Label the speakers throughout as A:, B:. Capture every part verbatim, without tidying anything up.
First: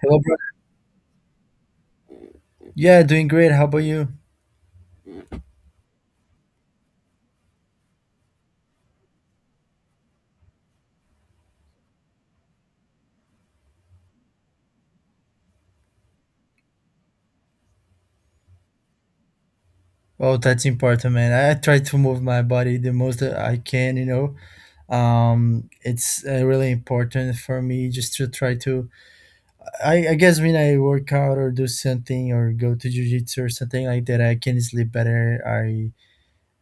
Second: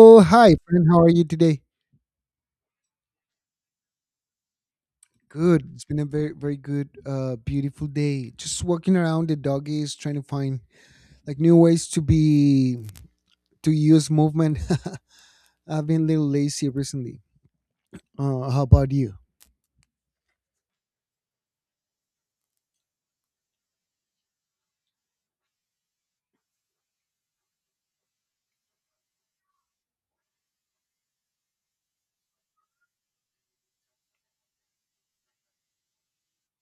A: Hello, bro.
B: hi, friend. How are you today?
A: Yeah, doing great. How about you?
B: Good. It's been a very, very good, uh, beautiful day. Just walking around the doggies, trying to find like new ways to be to use movement. I've been a little lazy recently. Uh, how about you?
A: Oh, that's important, man. I I try to move my body the most that I can, you know. Um, it's uh, really important for me just to try to. I, I guess when I work out or do something or go to jujitsu or something like that, I can sleep better. I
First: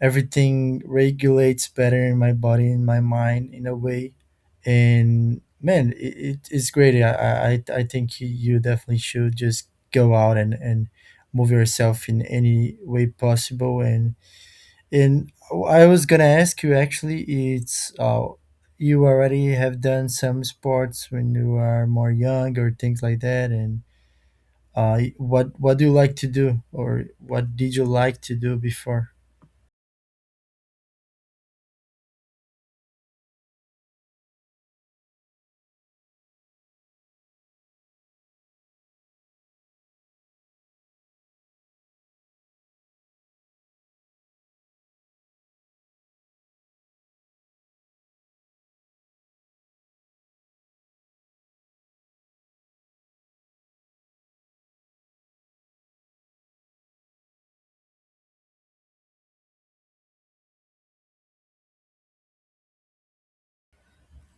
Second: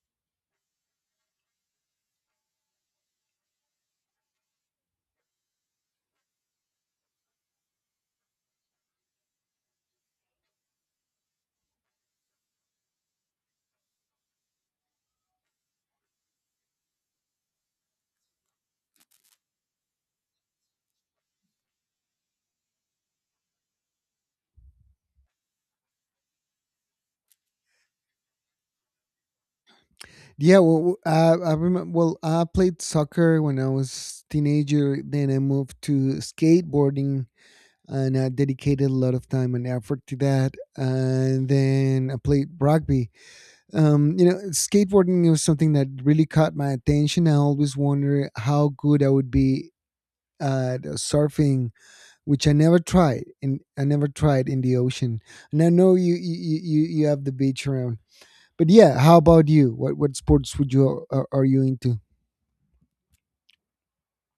A: everything regulates better in my body, in my mind, in a way, and man it, it it's great. I, I i I think you you definitely should just go out and and move yourself in any way possible. And and I was gonna ask you actually. It's uh You already have done some sports when you are more young or things like that. And uh what what do you like to do, or what did you like to do before?
B: Yeah. Well, I, I remember. Well, I played soccer when I was teenager. Then I moved to skateboarding, and I dedicated a lot of time and effort to that. And then I played rugby. Um, you know, skateboarding was something that really caught my attention. I always wondered how good I would be at uh, surfing, which I never tried, and I never tried in the ocean. And I know you you you, you you have the beach around, but yeah, how about you? What what sports would you are, are you into?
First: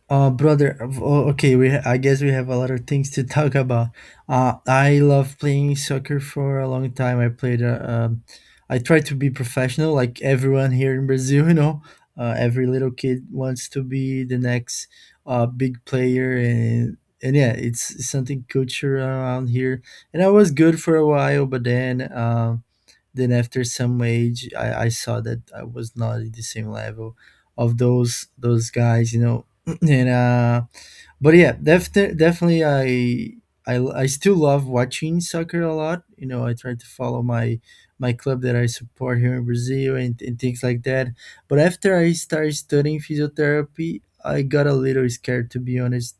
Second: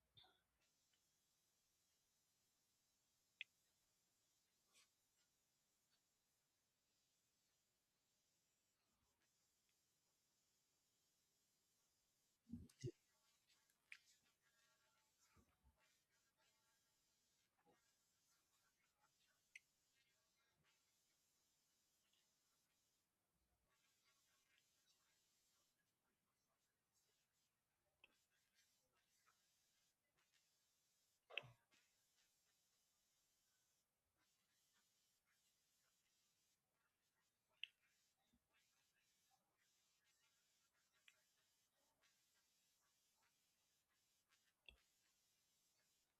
A: Uh, brother, uh, o- okay, we I guess we have a lot of things to talk about. Uh, I love playing soccer for a long time. I played, uh, um, I tried to be professional, like everyone here in Brazil, you know. Uh, every little kid wants to be the next uh, big player, and and yeah, it's something culture around here. And I was good for a while, but then um, then after some age, I, I saw that I was not at the same level of those those guys, you know. And uh But yeah, def- definitely I, I i still love watching soccer a lot, you know. I try to follow my my club that I support here in Brazil, and, and things like that. But after I started studying physiotherapy, I got a little scared, to be honest,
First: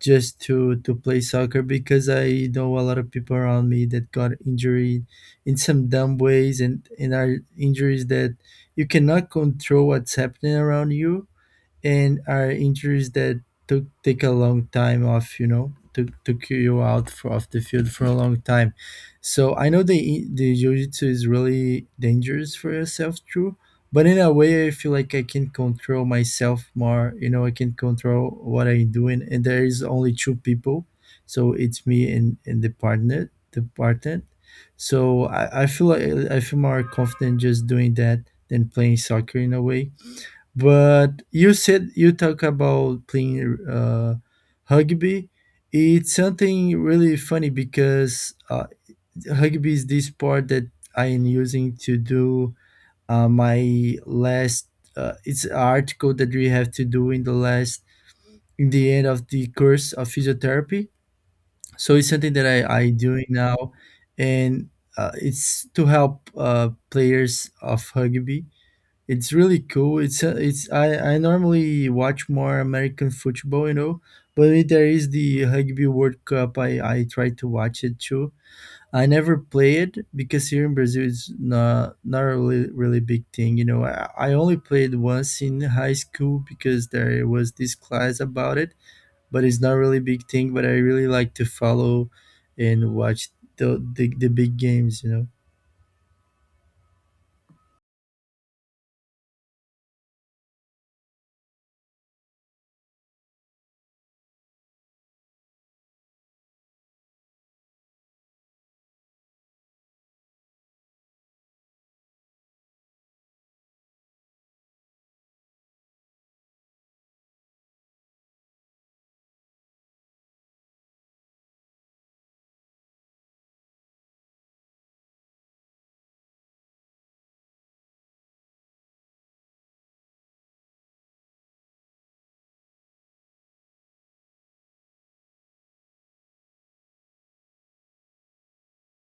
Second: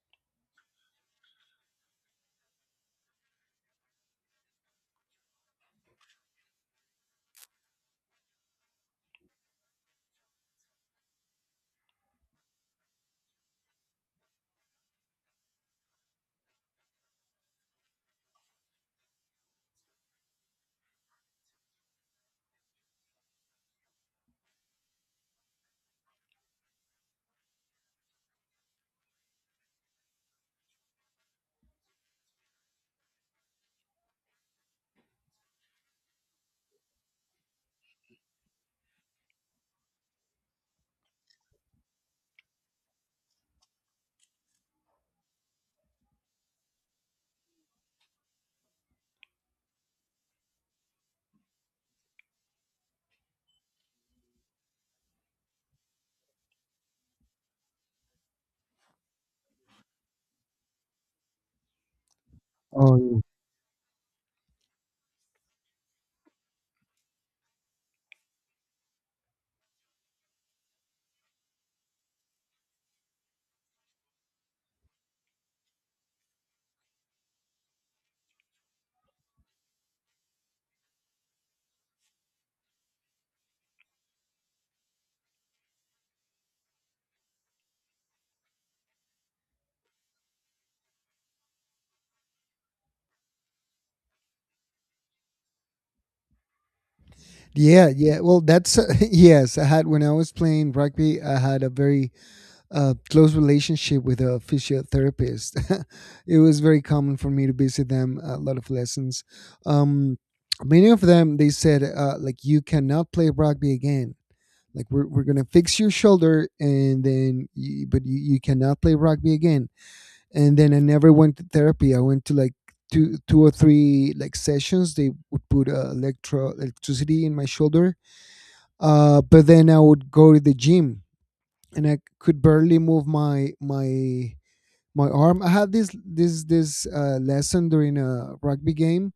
A: just to to play soccer, because I know a lot of people around me that got injured in some dumb ways, and and are injuries that you cannot control what's happening around you, and are injuries that took take a long time off, you know, took took you out for, off the field for a long time. So I know the the jiu-jitsu is really dangerous for yourself, true. But in a way, I feel like I can control myself more, you know. I can control what I'm doing, and there is only two people, so it's me and, and the partner the partner so I, I feel like I feel more confident just doing that than playing soccer, in a way. But you said you talk about playing uh, rugby. It's something really funny because uh, rugby is this sport that I am using to do uh, my last. Uh, it's an article that we have to do in the last, in the end of the course of physiotherapy. So it's something that I I
B: Oh,
A: doing now, and uh, it's to help uh, players of rugby. It's really cool. It's a, it's I I normally watch more American football, you know, but if there is the Rugby World Cup, I I try to watch it too. I never play it because here in Brazil it's not not a really really big thing, you know. I, I only played once in high school because there was this class about it, but it's not really big thing. But I really like to follow and watch the the, the big games, you know.
B: yeah, yeah. Well, that's uh, yes. I had When I was playing rugby, I had a very uh, close relationship with a physiotherapist. It was very common for me to visit them a lot of lessons. Um, Many of them they said uh, like you cannot play rugby again. Like we're we're gonna fix your shoulder, and then you, but you, you cannot play rugby again. And then I never went to therapy. I went to like two two or three like sessions. They would put uh, electro electricity in my shoulder, uh, but then I would go to the gym and I could barely move my my my arm. I had this this this uh, lesson during a rugby game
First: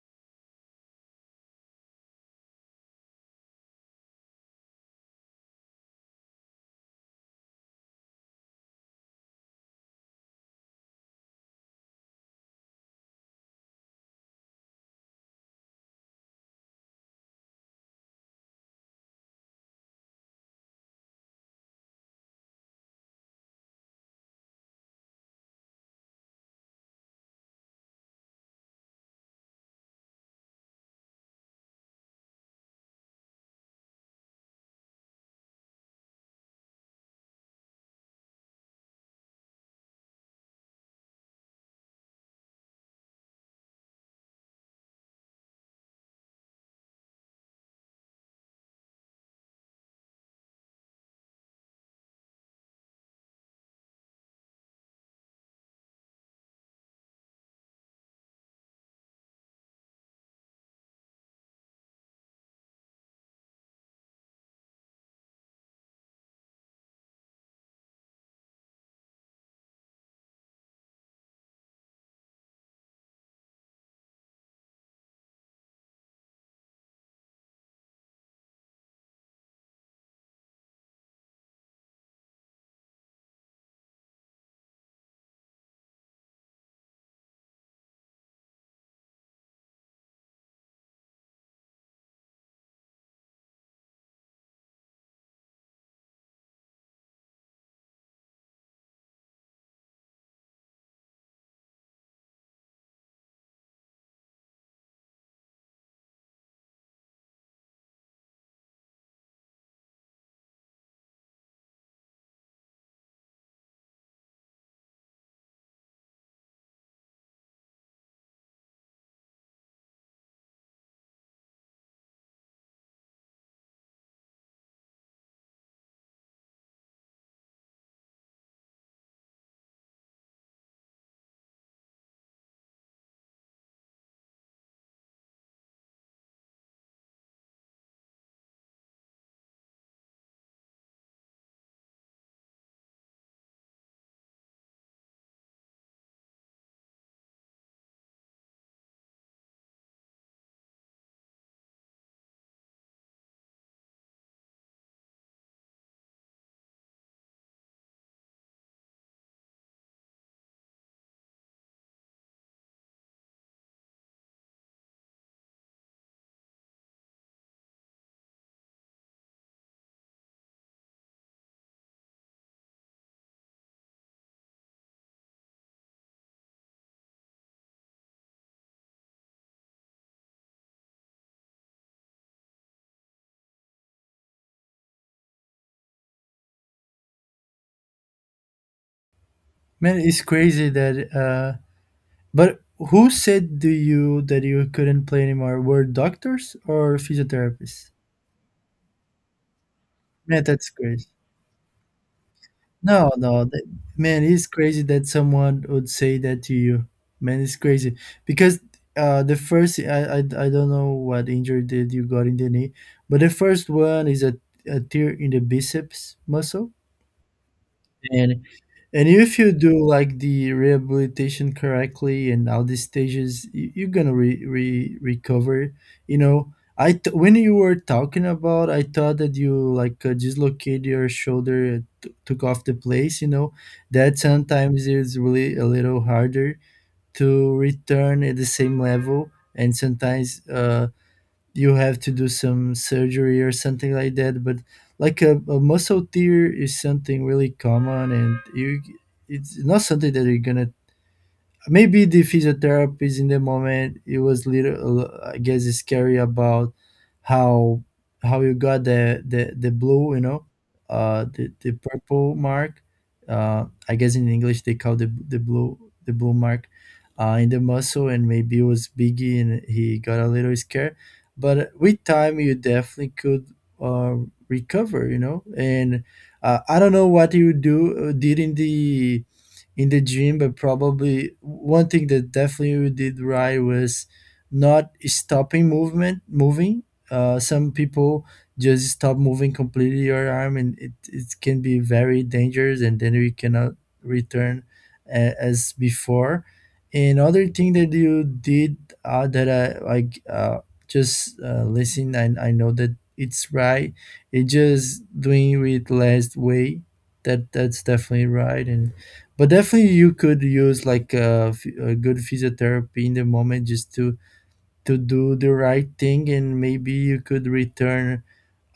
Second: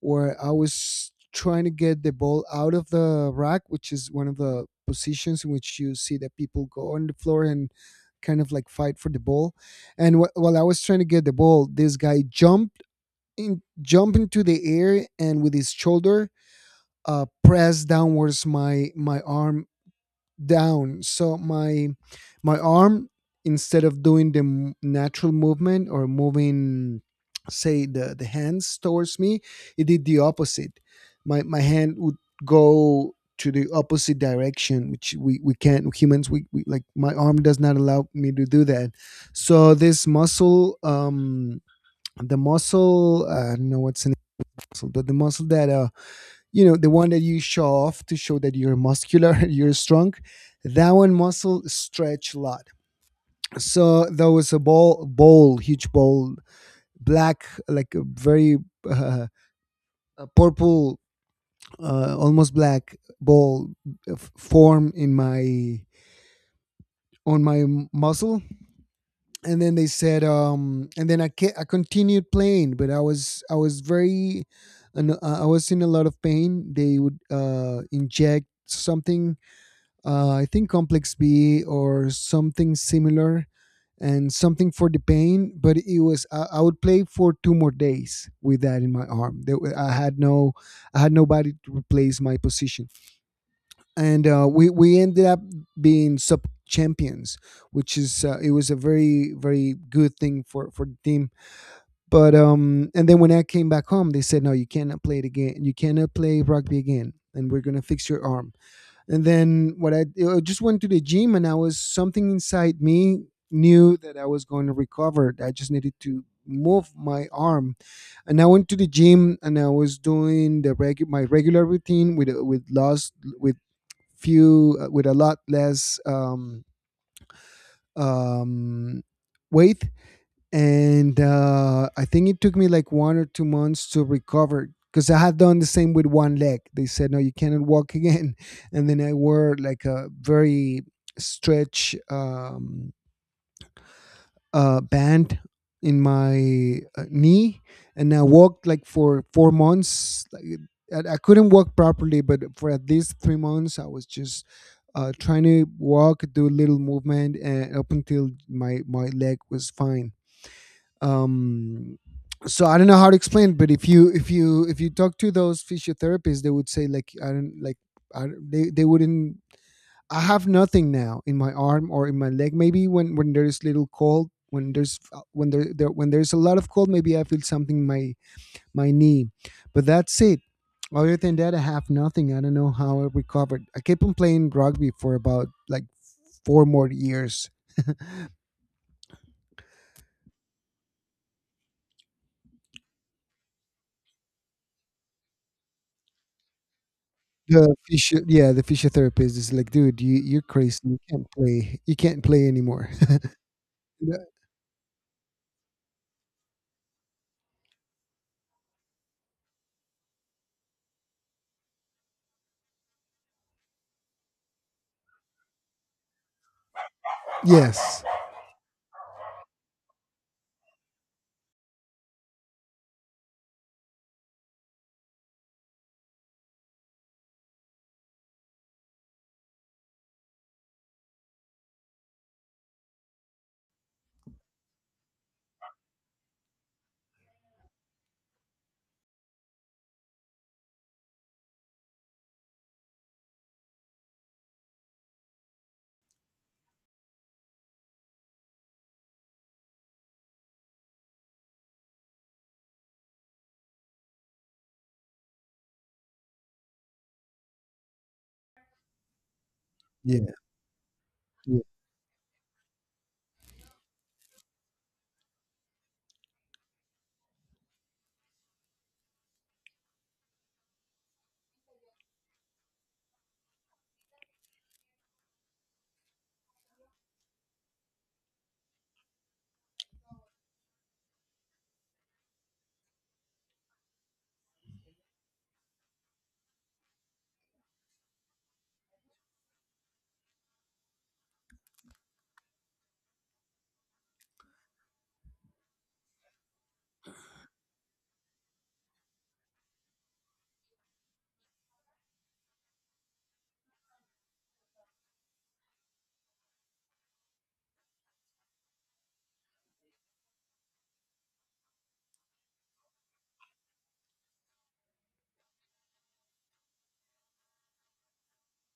B: where I was trying to get the ball out of the rack, which is one of the positions in which you see that people go on the floor and kind of like fight for the ball. And wh- while I was trying to get the ball, this guy jumped in, jumped into the air, and with his shoulder, uh, pressed downwards my my arm down. So my my arm, instead of doing the m- natural movement, or moving, say, the the hands towards me, it did the opposite. My my hand would go to the opposite direction, which we we can't. Humans, we, we like, my arm does not allow me to do that. So this muscle, um the muscle, uh, I don't know what's in the muscle, but the muscle that, uh you know the one that you show off to show that you're muscular, you're strong, that one muscle stretch a lot. So there was a ball bowl, huge bowl, black, like a very, uh, a purple, uh, almost black ball, uh, f- form in my on my muscle. And then they said, um and then i ca- I continued playing, but I was I was very and I was in a lot of pain. They would uh inject something. Uh, I think Complex B or something similar, and something for the pain. But it was I, I would play for two more days with that in my arm. There, wa- I had no, I had nobody to replace my position, and uh, we we ended up being sub champions, which is uh, it was a very, very good thing for for the team. But um, and then when I came back home, they said no, you cannot play it again. You cannot play rugby again, and we're gonna fix your arm. And then what I, I just went to the gym, and I was something inside me knew that I was going to recover. I just needed to move my arm. And I went to the gym, and I was doing the regu- my regular routine with with loss with few uh, with a lot less um um weight. And uh, I think it took me like one or two months to recover, because I had done the same with one leg. They said, "No, you cannot walk again," and then I wore like a very stretch um, uh, band in my uh, knee, and I walked like for four months. Like, I I couldn't walk properly, but for at least three months, I was just uh, trying to walk, do a little movement, and up until my my leg was fine. um so I don't know how to explain it, but if you if you if you talk to those physiotherapists, they would say like i don't like I, don't- they they wouldn't. I have nothing now in my arm or in my leg. Maybe when when there's little cold, when there's uh, when there, there when there's a lot of cold, maybe I feel something in my my knee. But that's it. Other than that, I have nothing. I don't know how I recovered. I kept on playing rugby for about like four more years.
A: Man, it's crazy that. Uh, But who said to you that you couldn't play anymore? Were doctors or
B: The
A: physiotherapists?
B: physio Yeah, the physiotherapist is like, "Dude, you you're
A: Man, that's
B: crazy. You
A: crazy.
B: can't play. You can't play anymore."
A: No, no, that,
B: Yeah.
A: man, it's crazy that someone would say that to you. Man, it's crazy because uh, the first, I, I I don't know what injury did you got in the knee, but the first one is a, a tear in the biceps muscle,
B: Yes.
A: and And if you do like the rehabilitation correctly and all these stages, y- you're gonna re- re- recover. You know, I th- when you were talking about, I thought that you like uh, dislocate your shoulder, uh, t- took off the place. You know, that sometimes is really a little harder to return at the same level, and sometimes uh, you have to do some surgery or something like that. But like a, a muscle tear is something really common, and you it's not something that you're gonna maybe the physiotherapist in the moment, it was little uh, I guess scary about how how you got the the, the blue, you
B: Yeah,
A: know, uh the,
B: yeah.
A: the purple mark. uh I guess in English they call the the blue, the blue mark uh in the muscle, and maybe it was biggie and he got a little scared, but with time you definitely could uh recover, you know. And uh, I don't know what you do uh, did in the in the gym, but probably one thing that definitely we did right was not stopping movement moving. Uh, some people just stop moving completely your arm, and it, it can be very dangerous, and then we cannot return a, as before. Another thing that you did uh, that I like, uh, just uh, listen, and I know that it's right. It just doing with less weight. That that's definitely right, and but definitely you could use like a, f- a good physiotherapy in the moment just to to do the right thing, and maybe you could return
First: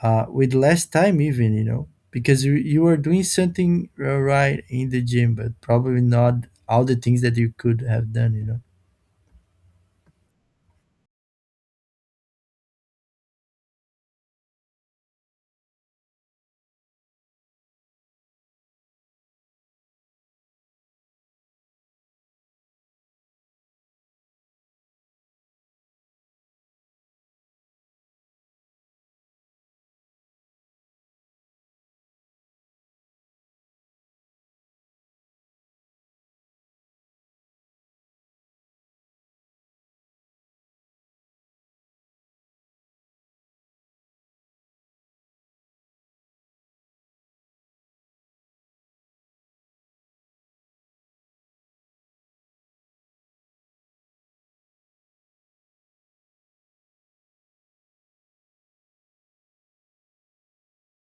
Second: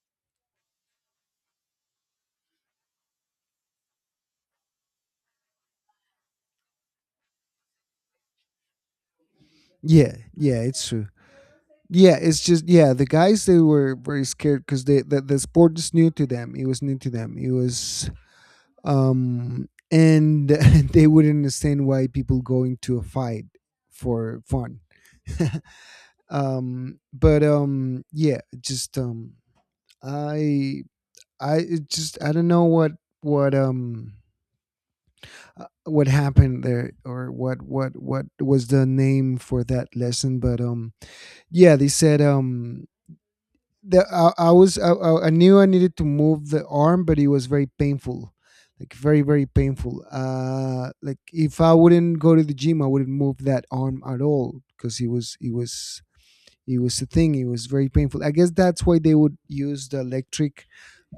A: uh, with less time even, you know, because you, you are doing something uh, right in the gym, but probably not all the things that you could have done, you know.
B: Yeah, yeah, it's true. Yeah, it's just, yeah, the guys, they were very scared because they the, the sport is new to them. It was new to them. It was um and they wouldn't understand why people go into a fight for fun. um but um yeah, just, um I I it just I don't know what what um uh, what happened there. Or what what what was the name for that lesson. But um yeah, they said, um the I, I was I, I I knew I needed to move the arm, but it was very painful. Like very, very painful. Uh, like, if I wouldn't go to the gym, I wouldn't move that arm at all because it was it was it was a thing. It was very painful. I guess that's why they would use the electric,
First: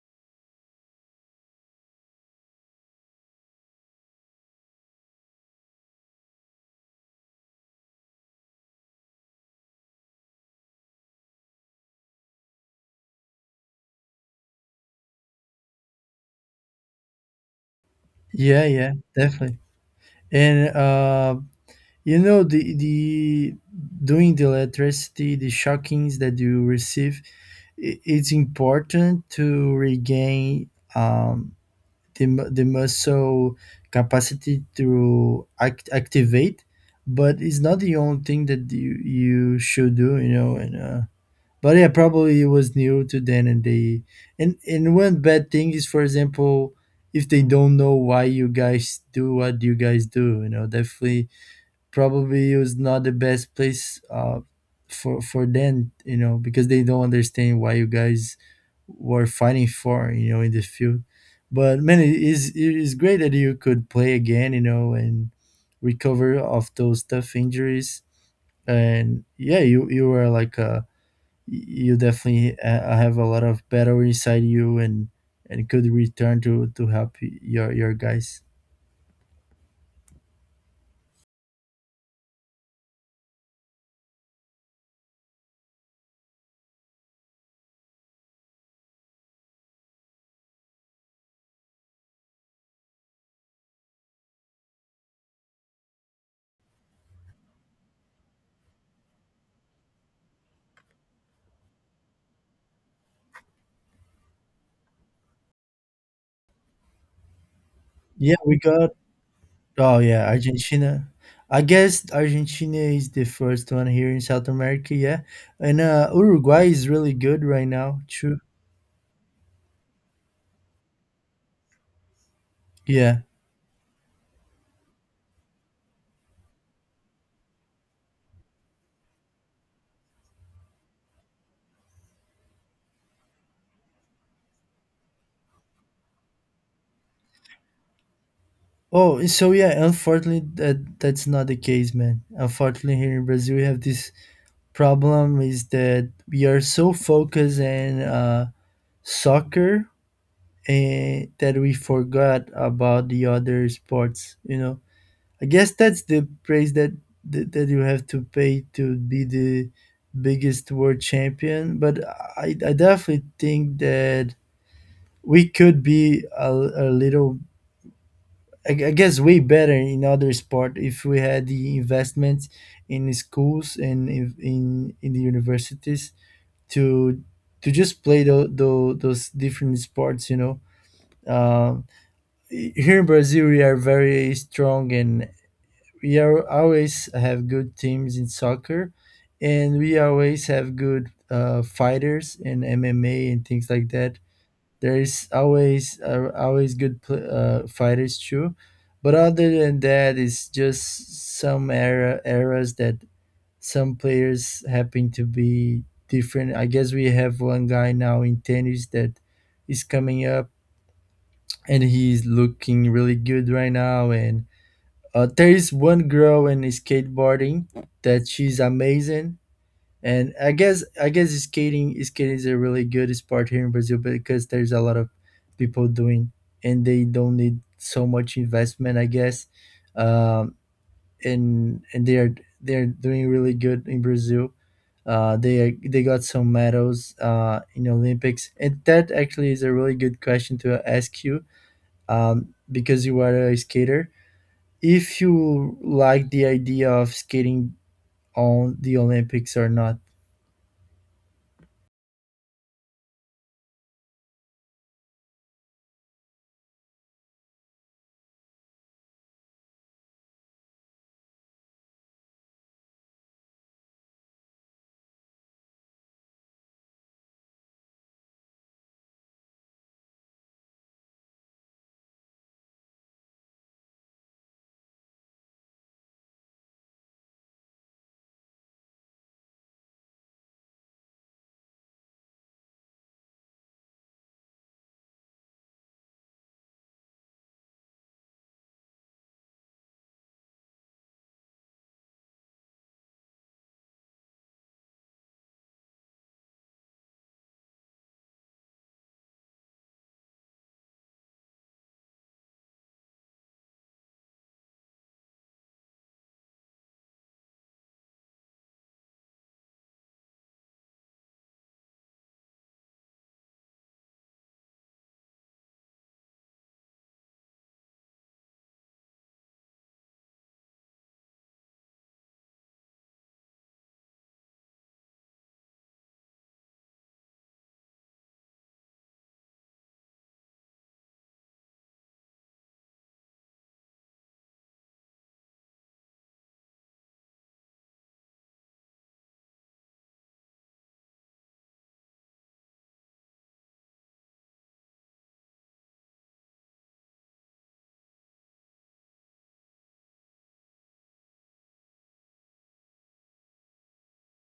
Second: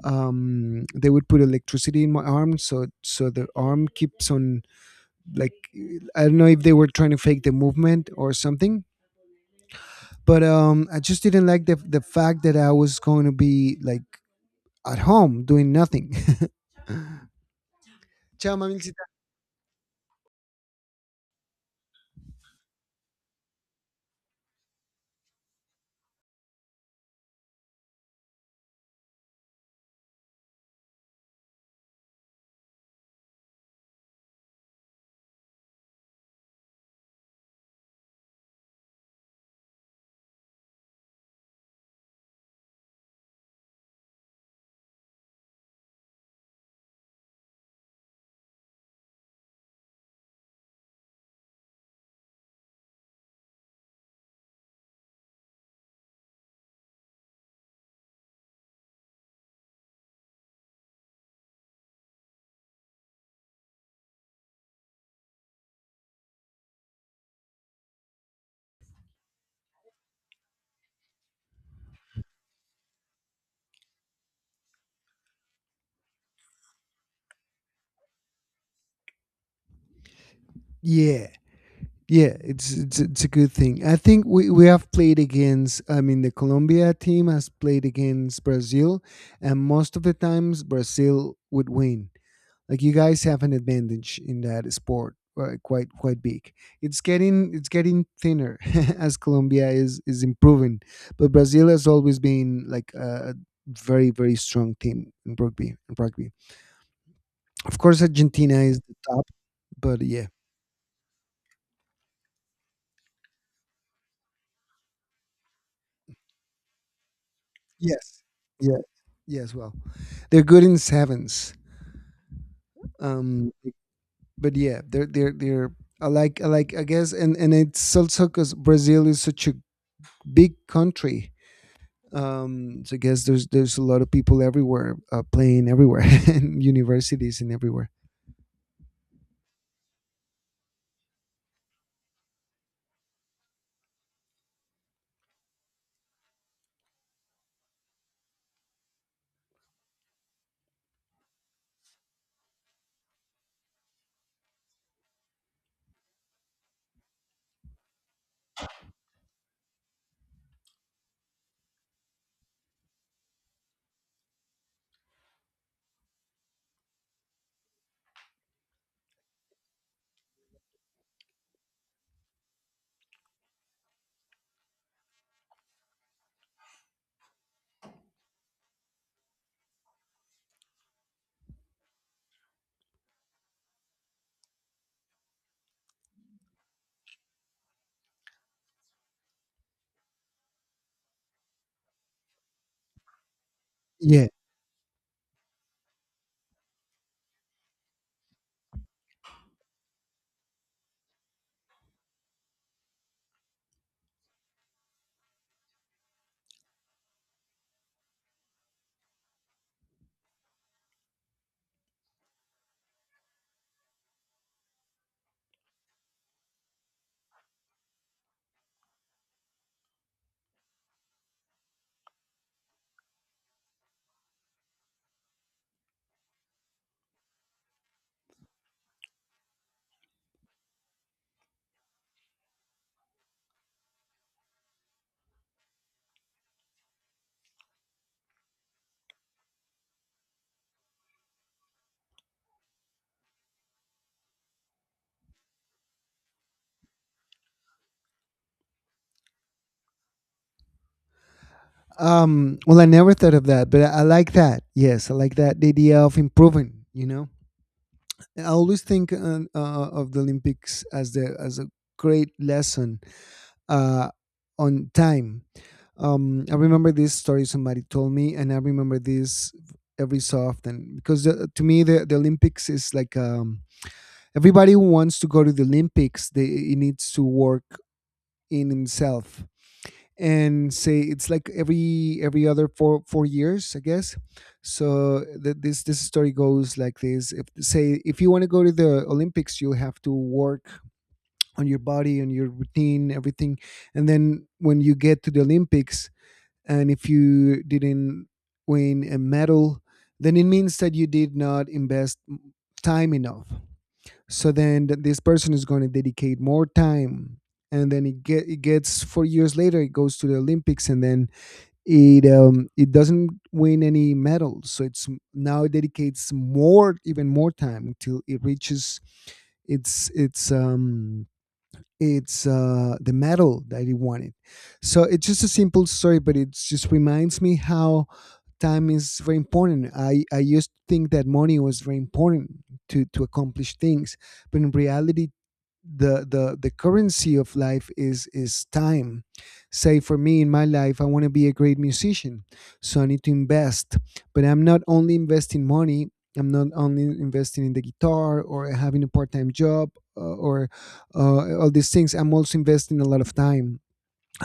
B: um they would put electricity in my arm, so so the arm keeps on, like, I don't know if they were trying to fake the movement or something. But um I just didn't like the the fact that I was going to be like at home doing nothing. Chao,
A: Yeah, yeah,
B: mamacita.
A: definitely. And uh, you know, the the doing the electricity, the shockings that you receive, i- it's important to regain um, they, mu- they must show capacity to act, activate, but it's not the only thing that you, you should do, you know. And uh, but yeah, probably it was new to them, and they and and one bad thing is, for example, if they don't know why you guys do what you guys do, you know, definitely probably was not the best place uh, for for them, you know, because they don't understand why you guys were fighting for, you know, in the field. But man, it is it is great that you could play again, you know, and recover of those tough injuries. And yeah, you you were like uh you definitely uh, have a lot of battle inside you, and and could return to to help your your guys.
B: Yeah, yeah, it's, it's it's a good thing. I think we, we have played against, I mean, the Colombia team has played against Brazil, and most of the times Brazil would win. Like, you guys have an advantage in that sport, uh, quite, quite big. It's getting it's getting thinner as Colombia is is improving, but Brazil has always been like a very, very strong team in rugby. In rugby, of course,
A: Yeah,
B: Argentina
A: we
B: is
A: got
B: the top,
A: Oh
B: but
A: yeah,
B: yeah,
A: Argentina. I guess Argentina is the first one here in South America, yeah. And uh Uruguay is really good right now,
B: yes,
A: too.
B: yeah, yes. Well, they're good in sevens.
A: Yeah.
B: Um, but yeah, they're they're they're. I like I like, I guess, and and it's also because Brazil is such a big country. Um so I guess there's there's a lot of people everywhere, uh, playing everywhere, and universities, and everywhere.
A: Oh, so yeah, unfortunately that that's not the case, man. Unfortunately here in Brazil we have this problem is that we are so focused in uh soccer, and that we forgot about the other sports, you know. I guess that's the praise that, that that you have to pay to be the biggest world champion. But I, I definitely think that we could be a, a little, I, gu- I guess, way better in other sport if we had the investments in schools and in in, in the universities to to just play the, the, those different sports. You know, um, here in Brazil we are very strong and. We are always have good teams in soccer, and we always have good uh, fighters in M M A and things like that.
B: Yeah.
A: There is always uh, always good pl- uh, fighters too, but other than that, it's just some era eras that some players happen to be different. I guess we have one guy now in tennis that is coming up, and he's looking really good right now. And uh, there is one girl in skateboarding that she's amazing, and I guess I guess skating skating is a really good sport here in Brazil because there's a lot of people doing, and they don't need so much investment, I guess, um, and and they are they're doing really good in Brazil. Uh, they they got some medals uh, in Olympics, and that actually is a really good question to ask you, um, because you are a skater, if you like the idea of skating on the Olympics or not.
B: Um well, I never thought of that, but I, I like that. Yes, I like that, the idea of improving you know I always think, uh, uh, of the Olympics as the as a great lesson, uh on time. um I remember this story somebody told me, and I remember this every so often because the, to me the, the Olympics is like um, everybody who wants to go to the Olympics, they he needs to work in himself. And say, it's like every every other four four years, I guess. So th- this this story goes like this: if say, if you want to go to the Olympics, you have to work on your body, on your routine, everything. And then when you get to the Olympics, and if you didn't win a medal, then it means that you did not invest time enough. So then th- this person is going to dedicate more time. And then it, get, it gets four years later, it goes to the Olympics, and then it um, it doesn't win any medals. So it's m- now it dedicates more even more time until it reaches its its um it's uh the medal that he wanted. So it's just a simple story, but it just reminds me how time is very important. I, I used to think that money was very important to, to accomplish things, but in reality, the, the the currency of life is is time. Say, for me in my life, I want to be a great musician, so I need to invest. But I'm not only investing money. I'm not only investing in the guitar, or having a part time job, uh, or uh, all these things. I'm also investing a lot of time.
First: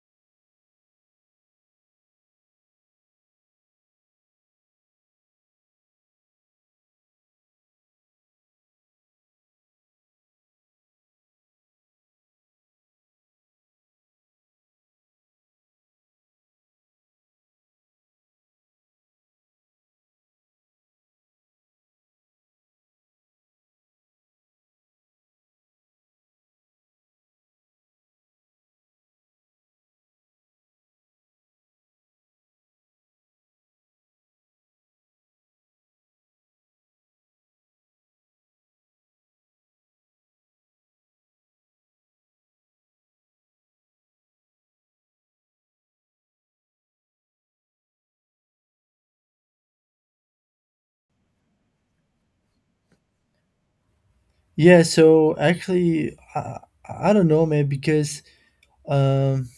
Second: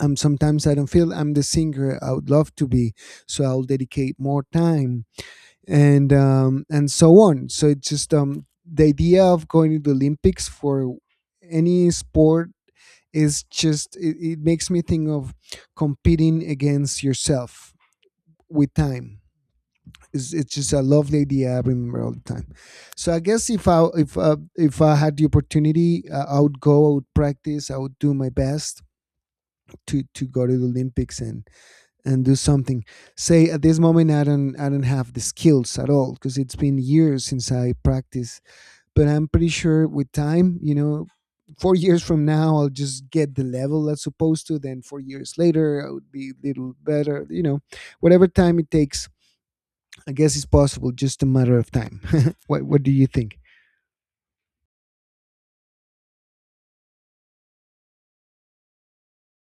B: um, Sometimes I don't feel I'm the singer I would love to be, so I'll dedicate more time, and um, and so on. So it's just, um, the idea of going to the Olympics for any sport is just, it, it makes me think of competing against yourself with time. It's, it's just a lovely idea I remember all the time. So I guess if I if uh, if I had the opportunity, uh, I would go. I would practice. I would do my best to to go to the Olympics and and do something. Say at this moment I don't I don't have the skills at all because it's been years since I practice. But I'm pretty sure with time, you know, four years from now I'll just get the level that's supposed to. Then four years later I would be a little better. You know, whatever time it takes I guess it's possible, just a matter of time. what What do you think?
A: Yeah, so actually, I, I don't know, man, because um,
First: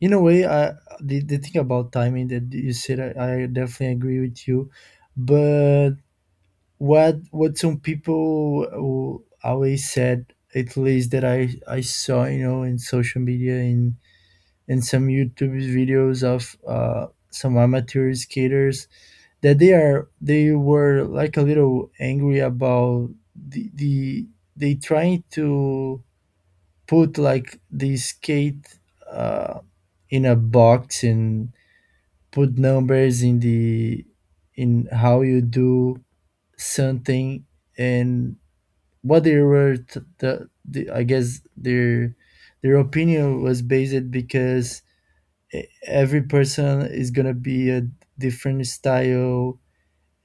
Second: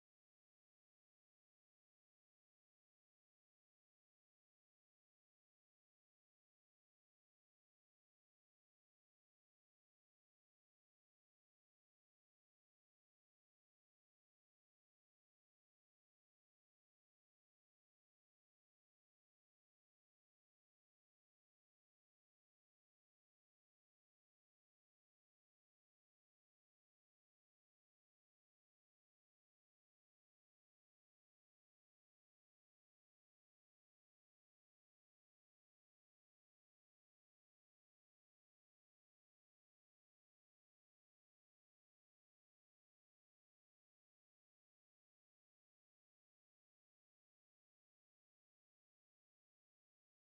A: in a way, I the, the thing about timing that you said, I, I definitely agree with you. But what what some people will always said, at least that I I saw, you know, in social media in in some YouTube videos of uh, some amateur skaters that they are they were like a little angry about the, the they trying to put like the skate uh, in a box and put numbers in the in how you do something, and what they were t- the, the I guess their their opinion was based because e- every person is gonna be a different style,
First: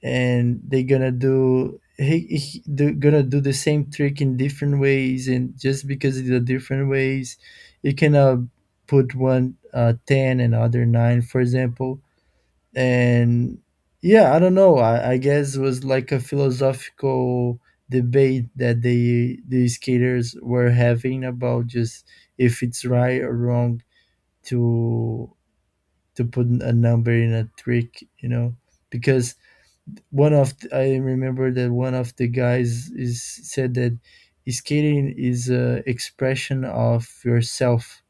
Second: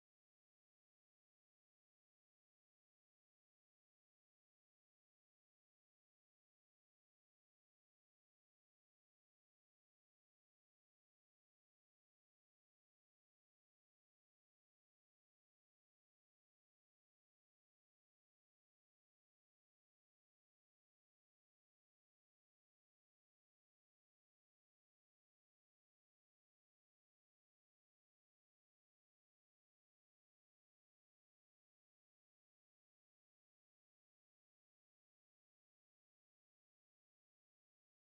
A: and they are gonna do he, he do, gonna do the same trick in different ways, and just because it's a different ways you cannot put one uh, ten and other nine, for example. And yeah, I don't know, i, I guess it was like a philosophical debate that they the skaters were having about just if it's right or wrong to to put a number in a trick, you know, because one of th- I remember that one of the guys is said that skating is a expression of yourself,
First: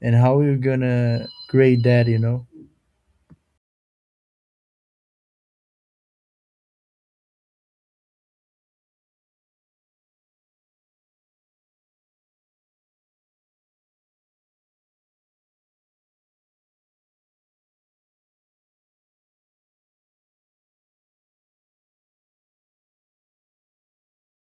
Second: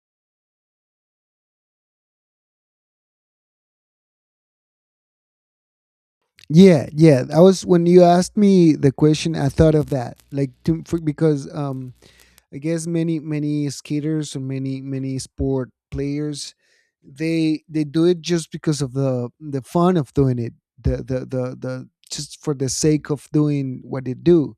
A: and how you're gonna grade that, you know.
B: Yeah, yeah. I was when you asked me the question, I thought of that, like to, for, because um, I guess many many skaters or many many sport players they they do it just because of the the fun of doing it, the the the, the just for the sake of doing what they do.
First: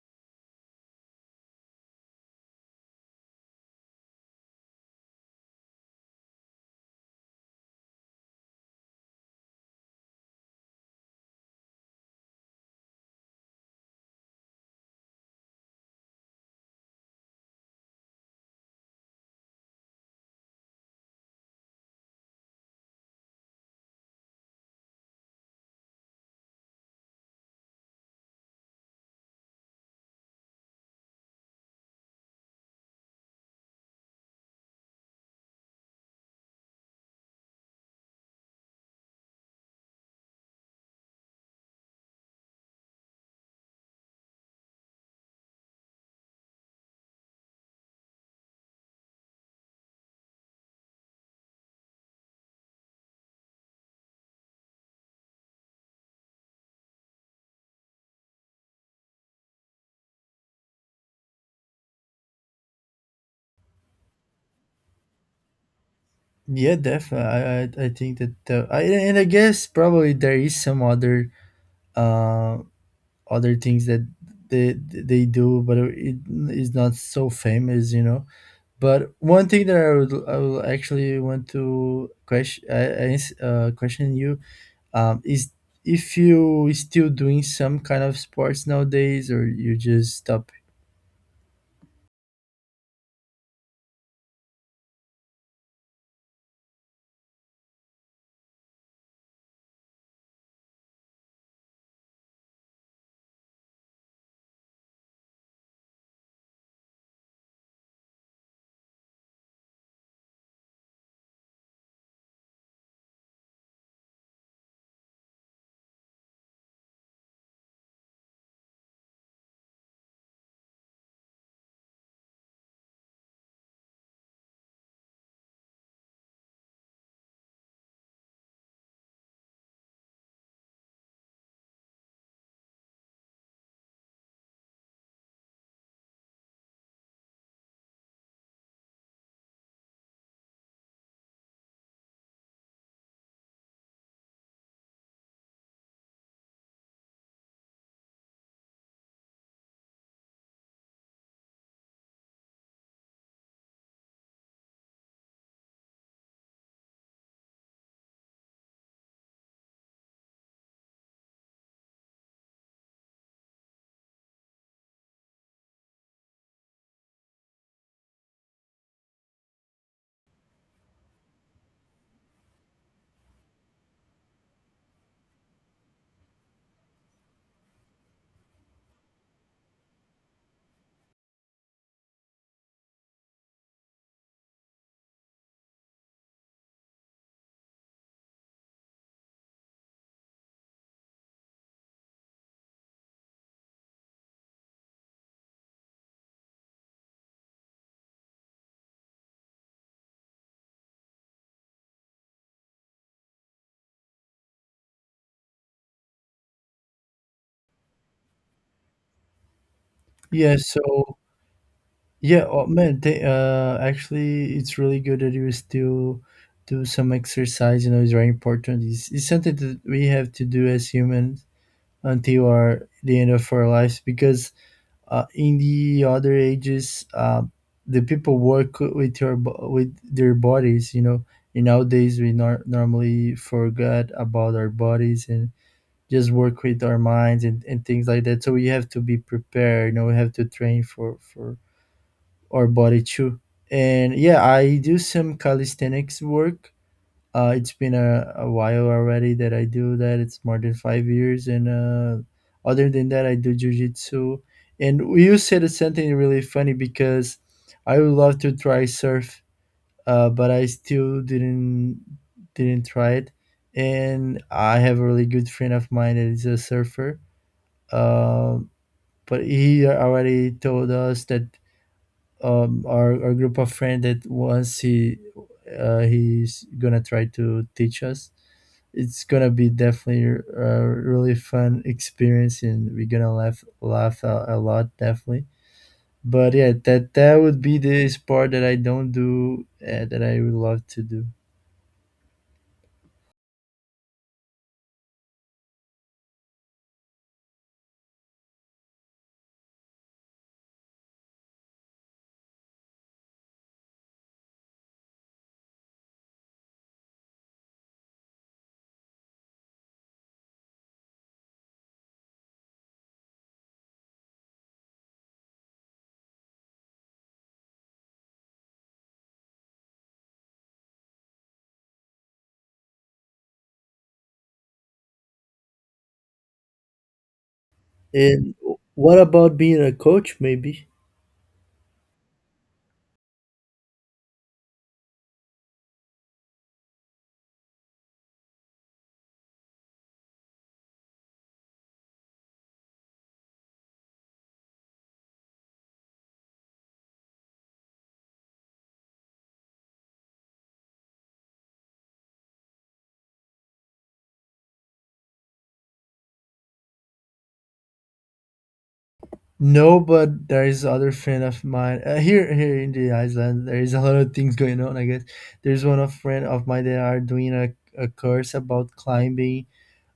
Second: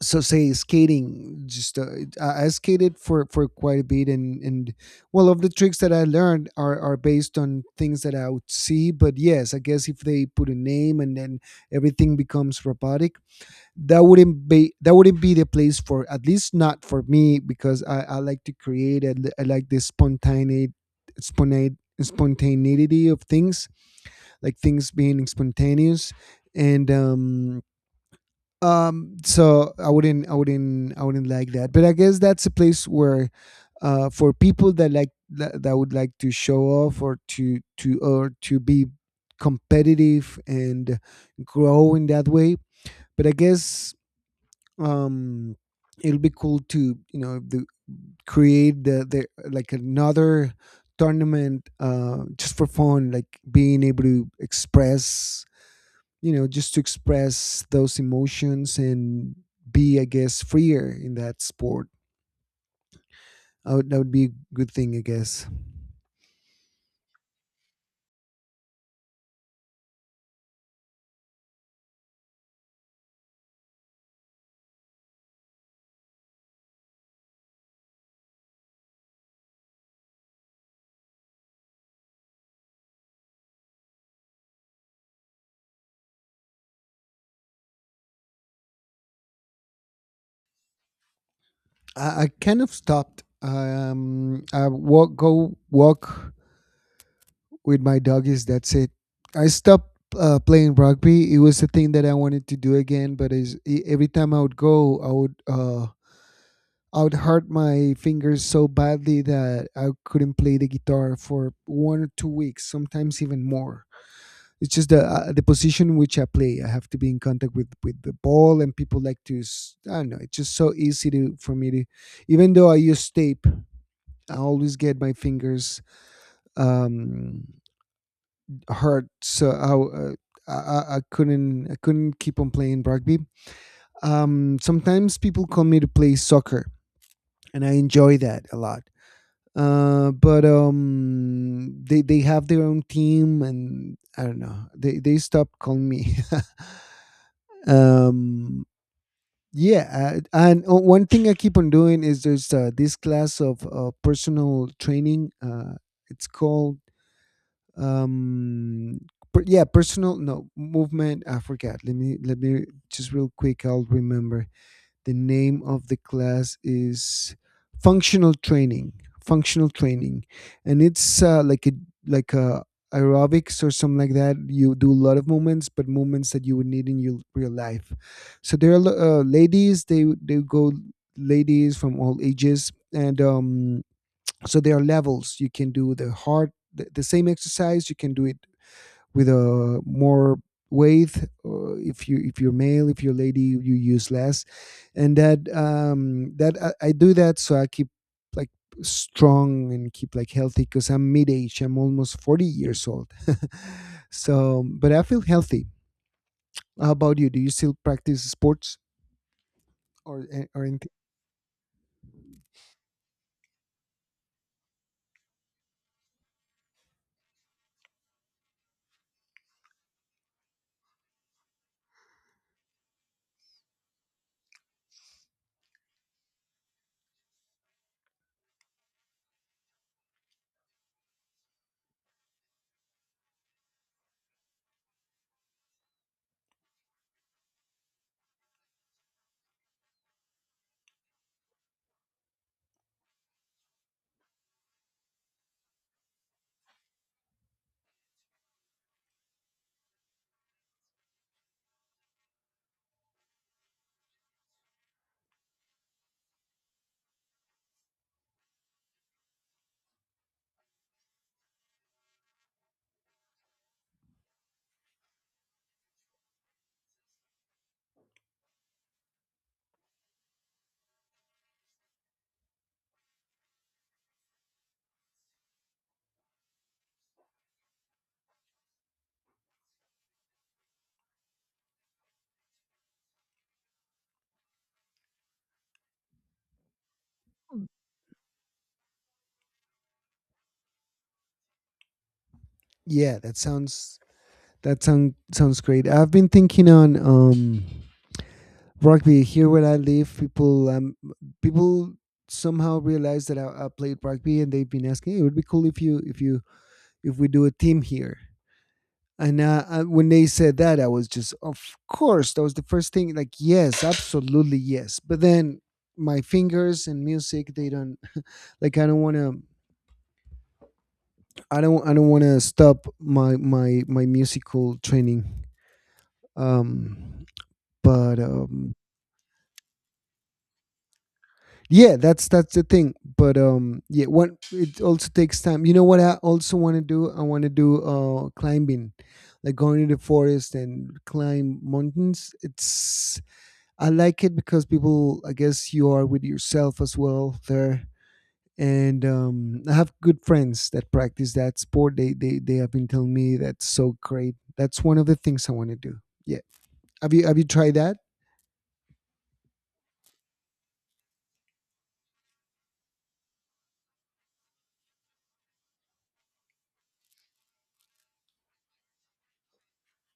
B: So say skating just, uh, I, I skated for for quite a bit, and and well, of the tricks that I learned are are based on things that I would see. But yes, I guess if they put a name and then everything becomes robotic, that wouldn't be that wouldn't be the place for, at least not for me, because I, I like to create and I like the spontaneity spontane, spontaneity of things, like things being spontaneous. And um um so I wouldn't I wouldn't I wouldn't like that, but I guess that's a place where, uh for people that like that, that would like to show off, or to to or to be competitive and grow in that way. But I guess, um it'll be cool to, you know, the, create the, the like another tournament, uh just for fun, like being able to express, you know, just to express those emotions and be, I guess, freer in that sport. I would, that would be a good thing, I guess.
A: Yeah, definitely. I I, I think that uh, I, and I guess probably there is some other uh other things that they they do, but it is not so famous, you know. But one thing that I would I would actually want to question, I, I uh, question you, Um, is if you still doing some kind of sports nowadays, or you just stop?
B: I, I kind of stopped. Um, I walk, go walk with my doggies. That's it. I stopped uh, playing rugby. It was a thing that I wanted to do again, but is e- every time I would go, I would, uh, I would hurt my fingers so badly that I couldn't play the guitar for one or two weeks, sometimes even more. It's just the uh, the position which I play. I have to be in contact with with the ball, and people like to. s- I don't know. It's just so easy to, for me to, even though I use tape, I always get my fingers um, hurt, so I, uh, I I I couldn't I couldn't keep on playing rugby. Um, sometimes people call me to play soccer, and I enjoy that a lot. Uh, but um, They they have their own team, and I don't know. They they stopped calling me. um, yeah, I, and o- one thing I keep on doing is there's uh, this class of uh, personal training. Uh, it's called, um per, yeah, personal, no, movement. I forgot. Let me let me just real quick, I'll remember. The name of the class is functional training, functional training And it's uh, like a like a aerobics or something like that. You do a lot of movements, but movements that you would need in your real life. So there are, uh, ladies, they they go, ladies from all ages. And um so there are levels. You can do the hard the, the same exercise, you can do it with a more weight, uh, if you if you're male, if you're lady, you use less. And that, um that I, I do that, so I keep like strong and keep like healthy because I'm mid-age, I'm almost forty years old. So, but I feel healthy. How about you? Do you still practice sports, or eh,
A: Yeah.
B: or anything?
A: So yeah, oh man, they, uh, actually, it's really good that you still do some exercise. You know, it's very important. It's, it's something that we have to do as humans until our the end of our lives, because uh, in the other ages, uh, the people work with your bo- with their bodies. You know, and nowadays we nor- normally forget about our bodies and just work with our minds and, and things like that. So we have to be prepared. You know, we have to train for for our body too. And yeah, I do some calisthenics work. Uh, it's been a, a while already that I do that. It's more than five years. And uh, other than that, I do jujitsu. And you said something really funny because I would love to try surf, uh, but I still didn't didn't try it. And I have a really good friend of mine that is a surfer, um, but he already told us that um, our, our group of friends that once he uh, he's gonna try to teach us. It's gonna be definitely a really fun experience, and we're gonna laugh laugh a, a lot definitely. But yeah, that that would be this part that I don't do uh, that I would love to do.
B: Yeah That sounds, that sound sounds great. I've been thinking on, um rugby. Here where I live, people, um people somehow realize that I, I played rugby, and they've been asking, "Hey, it would be cool if you if you, if we do a team here." And uh, uh, when they said that, I was just, of course, that was the first thing. Like, yes, absolutely, yes. But then my fingers and music, they don't like. I don't want to. I don't. I don't want to stop my my my musical training. Um, but
A: And
B: um,
A: what about being a coach? Maybe.
B: Yeah, that's that's the thing. But um yeah, one, it also takes time, you know. What I also want to do, i want to do uh climbing, like going to the forest and climb mountains. It's, I like it because people, I guess you are with yourself as well there. And um I have good friends that practice that sport. They they, they have been telling me that's so great. That's one of the things I want to do. Yeah, have you have you tried that?
A: No, but there is other friend of mine uh, here here in the island. There is a lot of things going on. I guess there's one of friend of mine that are doing a, a course about climbing.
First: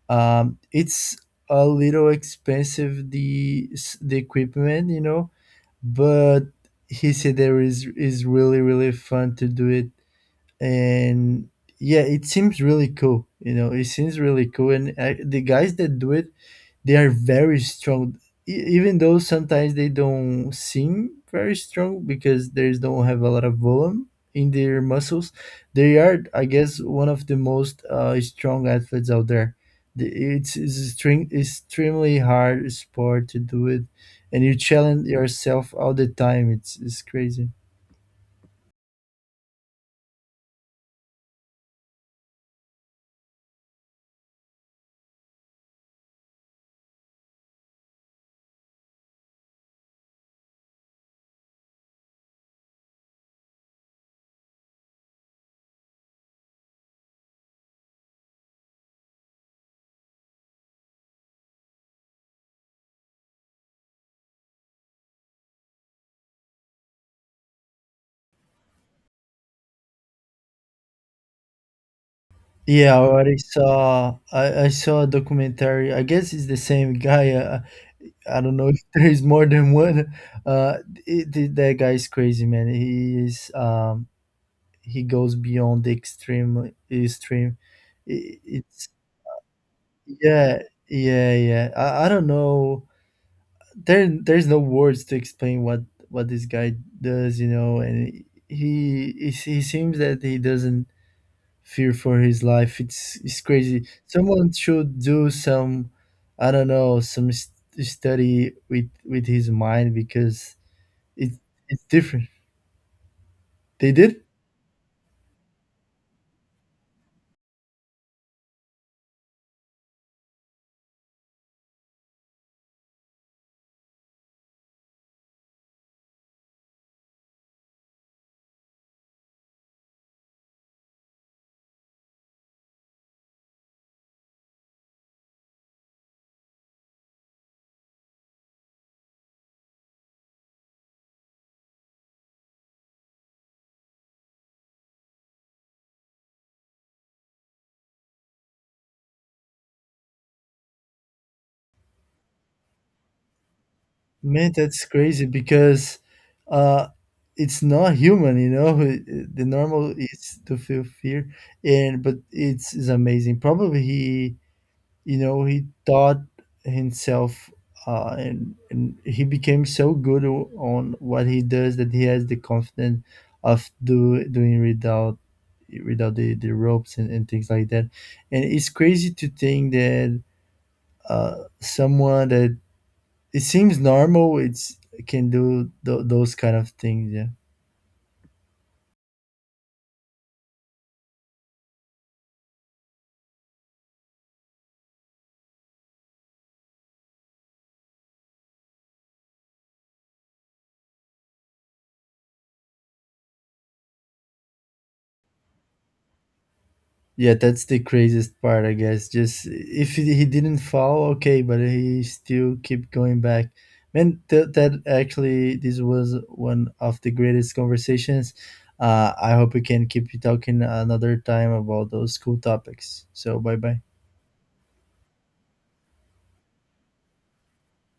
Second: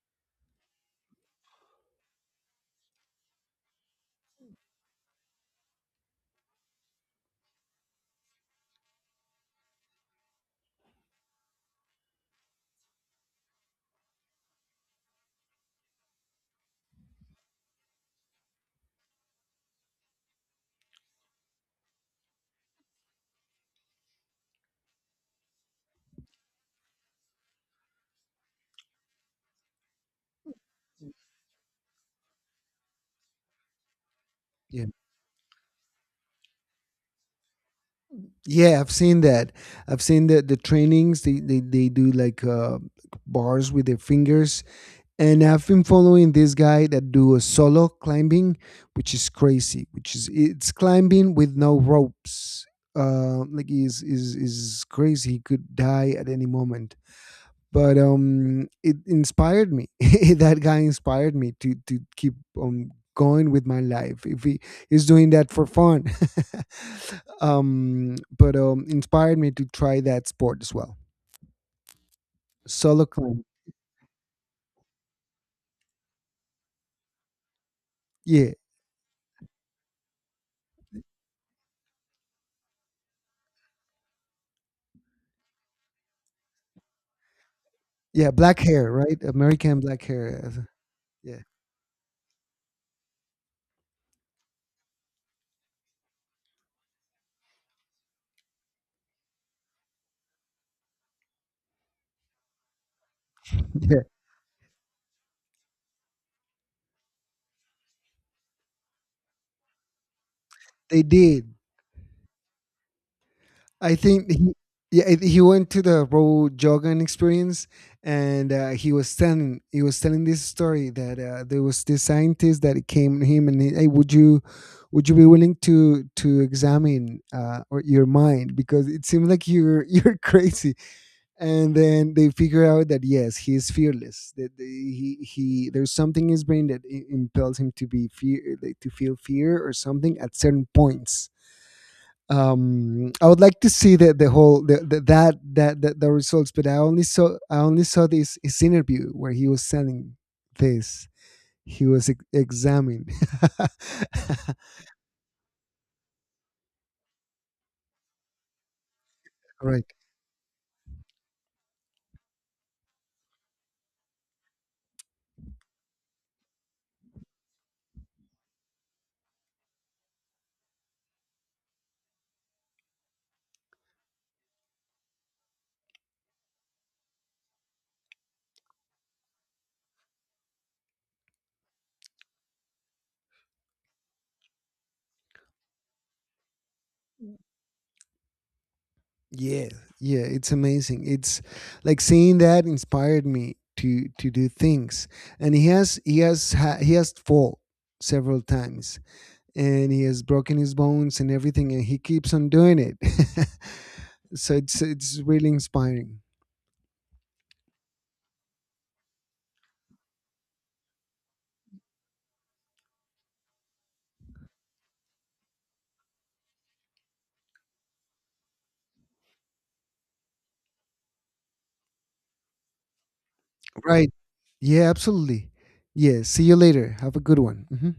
A: Um, it's a little expensive the s- the equipment, you know, but he said there is is really really fun to do it, and yeah, it seems really cool. You know, it seems really cool, and uh, the guys that do it, they are very strong, e- even though sometimes they don't seem very strong because they don't have a lot of volume in their muscles. They are, I guess, one of the most uh, strong athletes out there. The- It's, it's extreme, extremely hard sport to do it, and you
B: Yeah.
A: challenge yourself all the time. It's, it's crazy.
B: Yeah, I've seen that. I've seen the the trainings. They they, they do like uh, bars with their fingers. And I've been following this guy that do a solo climbing, which is crazy. Which is It's climbing with no ropes. Uh, like, is is is crazy. He could die at any moment, but um it inspired me. That guy inspired me to to keep um going with my life. If he is doing that for fun, um but um inspired me to try that sport as well.
A: Yeah, I
B: Solo
A: already
B: climb,
A: saw. I, I saw a documentary. I guess it's the same guy. Uh, I
B: yeah.
A: don't know if there's more than one. Uh, it, it- that guy is crazy, man. He is um, he goes beyond the extreme extreme.
B: Yeah,
A: I-
B: black
A: it's
B: hair, right? American, black hair. Uh,
A: Yeah, yeah,
B: yeah.
A: yeah. I, I don't know. There, there's no words to explain what what this guy does, you know. And he he, he seems that he doesn't fear for his life. It's it's crazy.
B: Yeah,
A: Someone should do some, I don't know, some st- study with with his mind because
B: they
A: it
B: did.
A: it's different. They
B: I
A: did?
B: think he, yeah, I think he went to the Roe Jogan experience, and uh, he was telling, he was telling this story that uh, there was this scientist that came to him, and he, hey, would you, would you be willing to to examine uh, or your mind because it seems like you're you're crazy. And then they figure out that yes, he is fearless. That the- he he There's something in his brain that i- impels him to be fear, like, to feel fear or something at certain points. um I would like to see the the whole the, the that, that that the results, but I only saw, i only saw this his interview where he was selling this. He was ex- examining.
A: Man, that's crazy because uh it's not human, you know. The
B: Right.
A: normal is to feel fear, and but it's, it's amazing. Probably he, you know, he taught himself uh, and and he became so good o- on what he does that he has the confidence of do doing without without the, the ropes and, and things like that. And it's crazy to think that uh someone that it seems normal, it's it can do th- those kind of things. Yeah,
B: Yeah. Yeah, it's amazing. It's like, seeing that inspired me to to do things. And he has he has ha- he has fall several times, and he has broken his bones and everything, and he keeps on doing it. So it's it's really inspiring.
A: yeah. That's the craziest part, I guess. Just if he he didn't fall, okay, but he still keep going back. Man, th- that actually this was one of the greatest conversations. Uh, I hope we can keep talking another time about those cool topics. So bye bye.
B: Right. Yeah, absolutely. Yeah. See you later. Have a good one. Mhm.